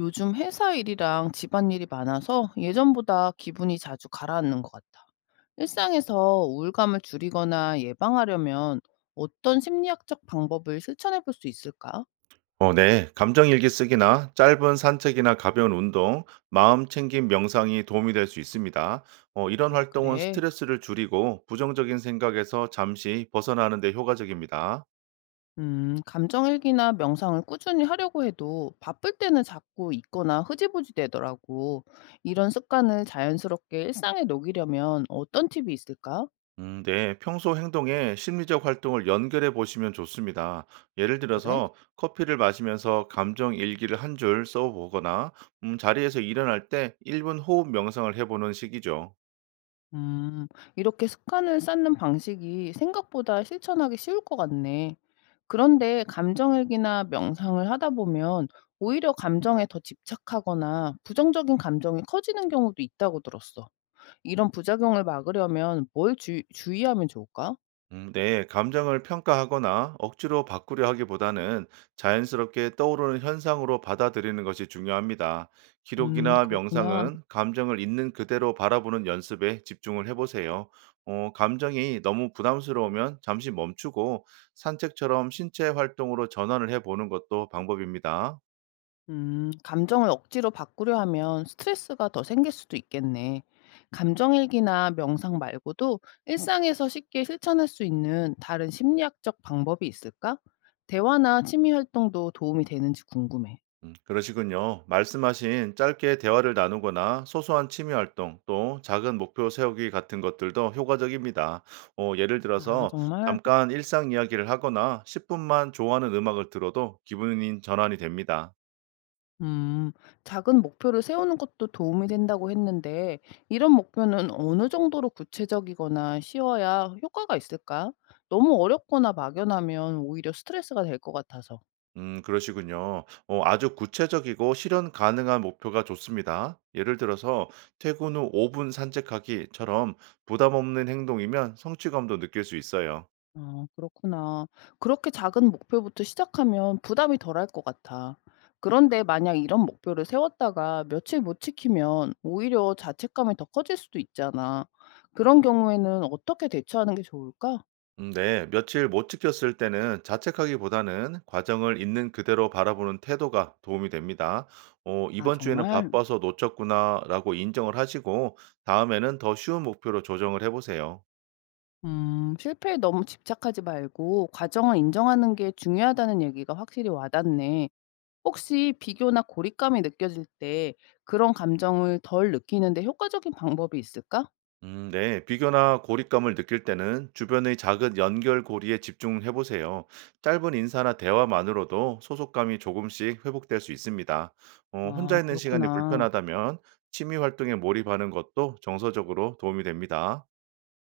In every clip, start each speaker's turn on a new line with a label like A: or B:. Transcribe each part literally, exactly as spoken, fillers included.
A: 요즘 회사 일이랑 집안일이 많아서 예전보다 기분이 자주 가라앉는 것 같아. 일상에서 우울감을 줄이거나 예방하려면 어떤 심리학적 방법을 실천해 볼 수 있을까?
B: 어, 네. 감정일기 쓰기나 짧은 산책이나 가벼운 운동, 마음 챙김 명상이 도움이 될 수 있습니다. 어, 이런
A: 아,
B: 활동은
A: 그래.
B: 스트레스를 줄이고 부정적인 생각에서 잠시 벗어나는 데 효과적입니다.
A: 음, 감정일기나 명상을 꾸준히 하려고 해도 바쁠 때는 자꾸 잊거나 흐지부지 되더라고. 이런 습관을 자연스럽게 일상에 녹이려면 어떤 팁이 있을까?
B: 음, 네. 평소 행동에 심리적 활동을 연결해 보시면 좋습니다. 예를
A: 그래?
B: 들어서 커피를 마시면서 감정 일기를 한 줄 써보거나 음, 자리에서 일어날 때 일 분 호흡 명상을 해보는 식이죠.
A: 음, 이렇게 습관을 쌓는 방식이 생각보다 실천하기 쉬울 것 같네. 그런데 감정일기나 명상을 하다 보면 오히려 감정에 더 집착하거나 부정적인 감정이 커지는 경우도 있다고 들었어. 이런 부작용을 막으려면 뭘 주, 주의하면 좋을까?
B: 음, 네, 감정을 평가하거나 억지로 바꾸려 하기보다는 자연스럽게 떠오르는 현상으로 받아들이는 것이 중요합니다.
A: 음,
B: 기록이나
A: 그렇구나.
B: 명상은 감정을 있는 그대로 바라보는 연습에 집중을 해보세요. 어, 감정이 너무 부담스러우면 잠시 멈추고 산책처럼 신체 활동으로 전환을 해보는 것도 방법입니다.
A: 음, 감정을 억지로 바꾸려 하면 스트레스가 더 생길 수도 있겠네. 감정일기나 명상 말고도 일상에서 쉽게 실천할 수 있는 다른 심리학적 방법이 있을까? 대화나 취미 활동도 도움이 되는지 궁금해.
B: 음, 그러시군요. 말씀하신 짧게 대화를 나누거나 소소한 취미 활동, 또 작은 목표 세우기 같은 것들도 효과적입니다. 어, 예를
A: 아,
B: 들어서
A: 정말?
B: 잠깐 일상 이야기를 하거나 십 분만 좋아하는 음악을 들어도 기분이 전환이 됩니다.
A: 음, 작은 목표를 세우는 것도 도움이 된다고 했는데, 이런 목표는 어느 정도로 구체적이거나 쉬워야 효과가 있을까? 너무 어렵거나 막연하면 오히려 스트레스가 될 것 같아서.
B: 음, 그러시군요. 어, 아주 구체적이고 실현 가능한 목표가 좋습니다. 예를 들어서 퇴근 후 오 분 산책하기처럼 부담 없는 행동이면 성취감도 느낄 수 있어요.
A: 아, 그렇구나. 그렇게 작은 목표부터 시작하면 부담이 덜할 것 같아. 그런데 만약 이런 목표를 세웠다가 며칠 못 지키면 오히려 자책감이 더 커질 수도 있잖아. 그런 경우에는 어떻게 대처하는 게 좋을까?
B: 음, 네, 며칠 못 지켰을 때는 자책하기보다는 과정을 있는 그대로 바라보는 태도가 도움이 됩니다. 어,
A: 아,
B: 이번 주에는
A: 정말?
B: 바빠서 놓쳤구나라고 인정을 하시고 다음에는 더 쉬운 목표로 조정을 해보세요.
A: 음, 실패에 너무 집착하지 말고 과정을 인정하는 게 중요하다는 얘기가 확실히 와닿네. 혹시 비교나 고립감이 느껴질 때 그런 감정을 덜 느끼는데 효과적인 방법이 있을까?
B: 음, 네, 비교나 고립감을 느낄 때는 주변의 작은 연결고리에 집중해보세요. 짧은 인사나 대화만으로도 소속감이 조금씩 회복될 수 있습니다. 어, 혼자
A: 아,
B: 있는 시간이
A: 그렇구나.
B: 불편하다면 취미 활동에 몰입하는 것도 정서적으로 도움이 됩니다.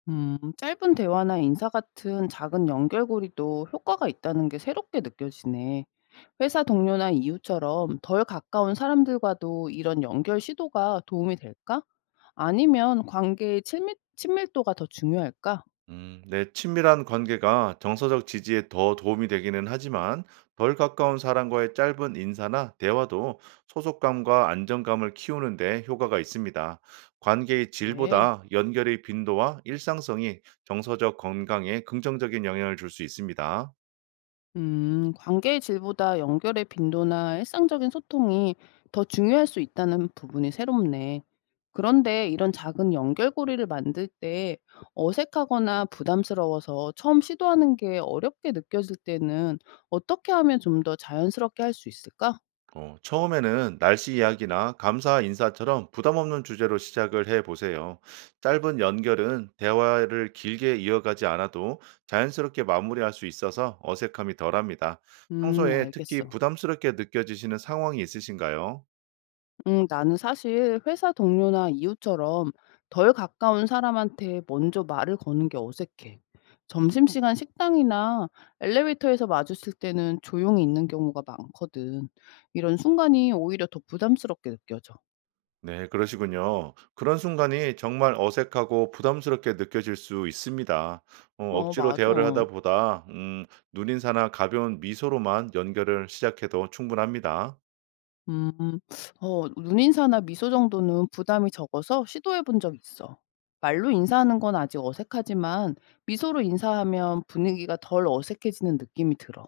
A: 음, 짧은 대화나 인사 같은 작은 연결고리도 효과가 있다는 게 새롭게 느껴지네. 회사 동료나 이웃처럼 덜 가까운 사람들과도 이런 연결 시도가 도움이 될까? 아니면 관계의 친밀, 친밀도가 더 중요할까?
B: 음, 네, 친밀한 관계가 정서적 지지에 더 도움이 되기는 하지만 덜 가까운 사람과의 짧은 인사나 대화도 소속감과 안정감을 키우는데 효과가 있습니다. 관계의
A: 그래.
B: 질보다 연결의 빈도와 일상성이 정서적 건강에 긍정적인 영향을 줄 수 있습니다.
A: 음, 관계의 질보다 연결의 빈도나 일상적인 소통이 더 중요할 수 있다는 부분이 새롭네. 그런데 이런 작은 연결고리를 만들 때 어색하거나 부담스러워서 처음 시도하는 게 어렵게 느껴질 때는 어떻게 하면 좀 더 자연스럽게 할 수 있을까?
B: 어, 처음에는 날씨 이야기나 감사 인사처럼 부담 없는 주제로 시작을 해 보세요. 짧은 연결은 대화를 길게 이어가지 않아도 자연스럽게 마무리할 수 있어서 어색함이 덜합니다.
A: 음,
B: 평소에 특히
A: 알겠어.
B: 부담스럽게 느껴지시는 상황이 있으신가요?
A: 음, 나는 사실 회사 동료나 이웃처럼 덜 가까운 사람한테 먼저 말을 거는 게 어색해. 점심시간 식당이나 엘리베이터에서 마주칠 때는 조용히 있는 경우가 많거든. 이런 순간이 오히려 더 부담스럽게 느껴져.
B: 네, 그러시군요. 그런 순간이 정말 어색하고 부담스럽게 느껴질 수 있습니다. 어,
A: 어,
B: 억지로
A: 맞아.
B: 대화를 하다 보다 음, 눈인사나 가벼운 미소로만 연결을 시작해도 충분합니다.
A: 음. 어 눈인사나 미소 정도는 부담이 적어서 시도해 본 적 있어. 말로 인사하는 건 아직 어색하지만 미소로 인사하면 분위기가 덜 어색해지는 느낌이 들어.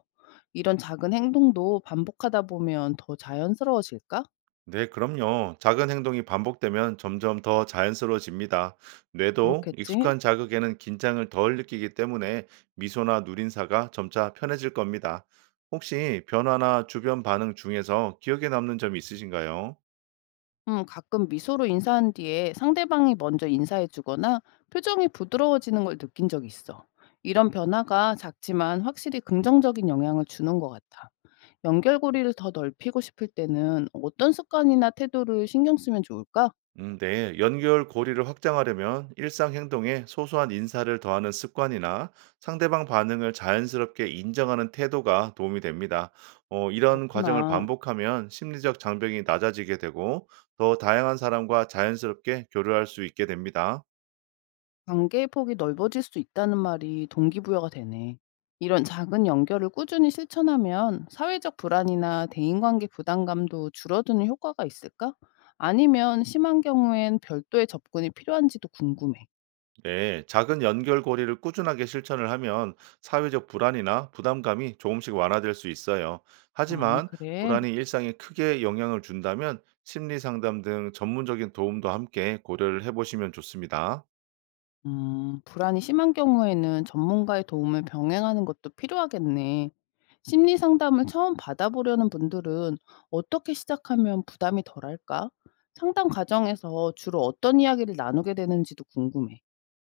A: 이런 작은 행동도 반복하다 보면 더 자연스러워질까?
B: 네, 그럼요. 작은 행동이 반복되면 점점 더 자연스러워집니다. 뇌도
A: 그렇겠지?
B: 익숙한 자극에는 긴장을 덜 느끼기 때문에 미소나 누린사가 점차 편해질 겁니다. 혹시 변화나 주변 반응 중에서 기억에 남는 점이 있으신가요?
A: 음, 가끔 미소로 인사한 뒤에 상대방이 먼저 인사해 주거나 표정이 부드러워지는 걸 느낀 적 있어. 이런 변화가 작지만 확실히 긍정적인 영향을 주는 것 같아. 연결고리를 더 넓히고 싶을 때는 어떤 습관이나 태도를 신경 쓰면 좋을까?
B: 음, 네. 연결 고리를 확장하려면 일상 행동에 소소한 인사를 더하는 습관이나 상대방 반응을 자연스럽게 인정하는 태도가 도움이 됩니다. 어, 이런 과정을
A: 그렇구나.
B: 반복하면 심리적 장벽이 낮아지게 되고 더 다양한 사람과 자연스럽게 교류할 수 있게 됩니다.
A: 관계의 폭이 넓어질 수 있다는 말이 동기부여가 되네. 이런 작은 연결을 꾸준히 실천하면 사회적 불안이나 대인관계 부담감도 줄어드는 효과가 있을까? 아니면 심한 경우엔 별도의 접근이 필요한지도 궁금해.
B: 네, 작은 연결고리를 꾸준하게 실천을 하면 사회적 불안이나 부담감이 조금씩 완화될 수 있어요.
A: 아,
B: 하지만
A: 그래.
B: 불안이 일상에 크게 영향을 준다면 심리 상담 등 전문적인 도움도 함께 고려를 해보시면 좋습니다.
A: 음, 불안이 심한 경우에는 전문가의 도움을 병행하는 것도 필요하겠네. 심리 상담을 처음 받아보려는 분들은 어떻게 시작하면 부담이 덜할까? 상담 과정에서 주로 어떤 이야기를 나누게 되는지도 궁금해.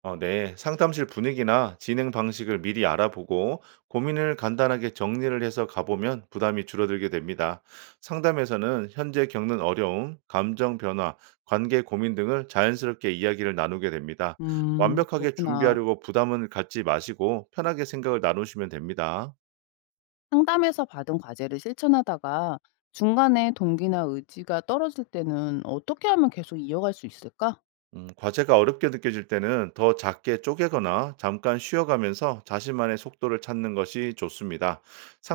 B: 어, 네. 상담실 분위기나 진행 방식을 미리 알아보고 고민을 간단하게 정리를 해서 가보면 부담이 줄어들게 됩니다. 상담에서는 현재 겪는 어려움, 감정 변화, 관계 고민 등을 자연스럽게 이야기를 나누게 됩니다.
A: 음,
B: 완벽하게
A: 그렇구나.
B: 준비하려고 부담을 갖지 마시고 편하게 생각을 나누시면 됩니다.
A: 상담에서 받은 과제를 실천하다가 중간에 동기나 의지가 떨어질 때는 어떻게 하면 계속 이어갈 수 있을까?
B: 음, 과제가 어렵게 느껴질 때는 더 작게 쪼개거나 잠깐 쉬어가면서 자신만의 속도를 찾는 것이 좋습니다.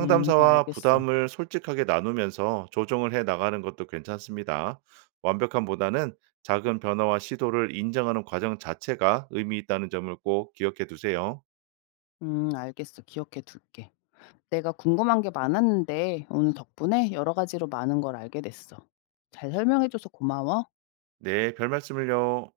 A: 음, 알겠어.
B: 부담을 솔직하게 나누면서 조정을 해 나가는 것도 괜찮습니다. 완벽함보다는 작은 변화와 시도를 인정하는 과정 자체가 의미 있다는 점을 꼭 기억해 두세요.
A: 음, 알겠어. 기억해 둘게. 내가 궁금한 게 많았는데 오늘 덕분에 여러 가지로 많은 걸 알게 됐어. 잘 설명해줘서 고마워.
B: 네, 별 말씀을요.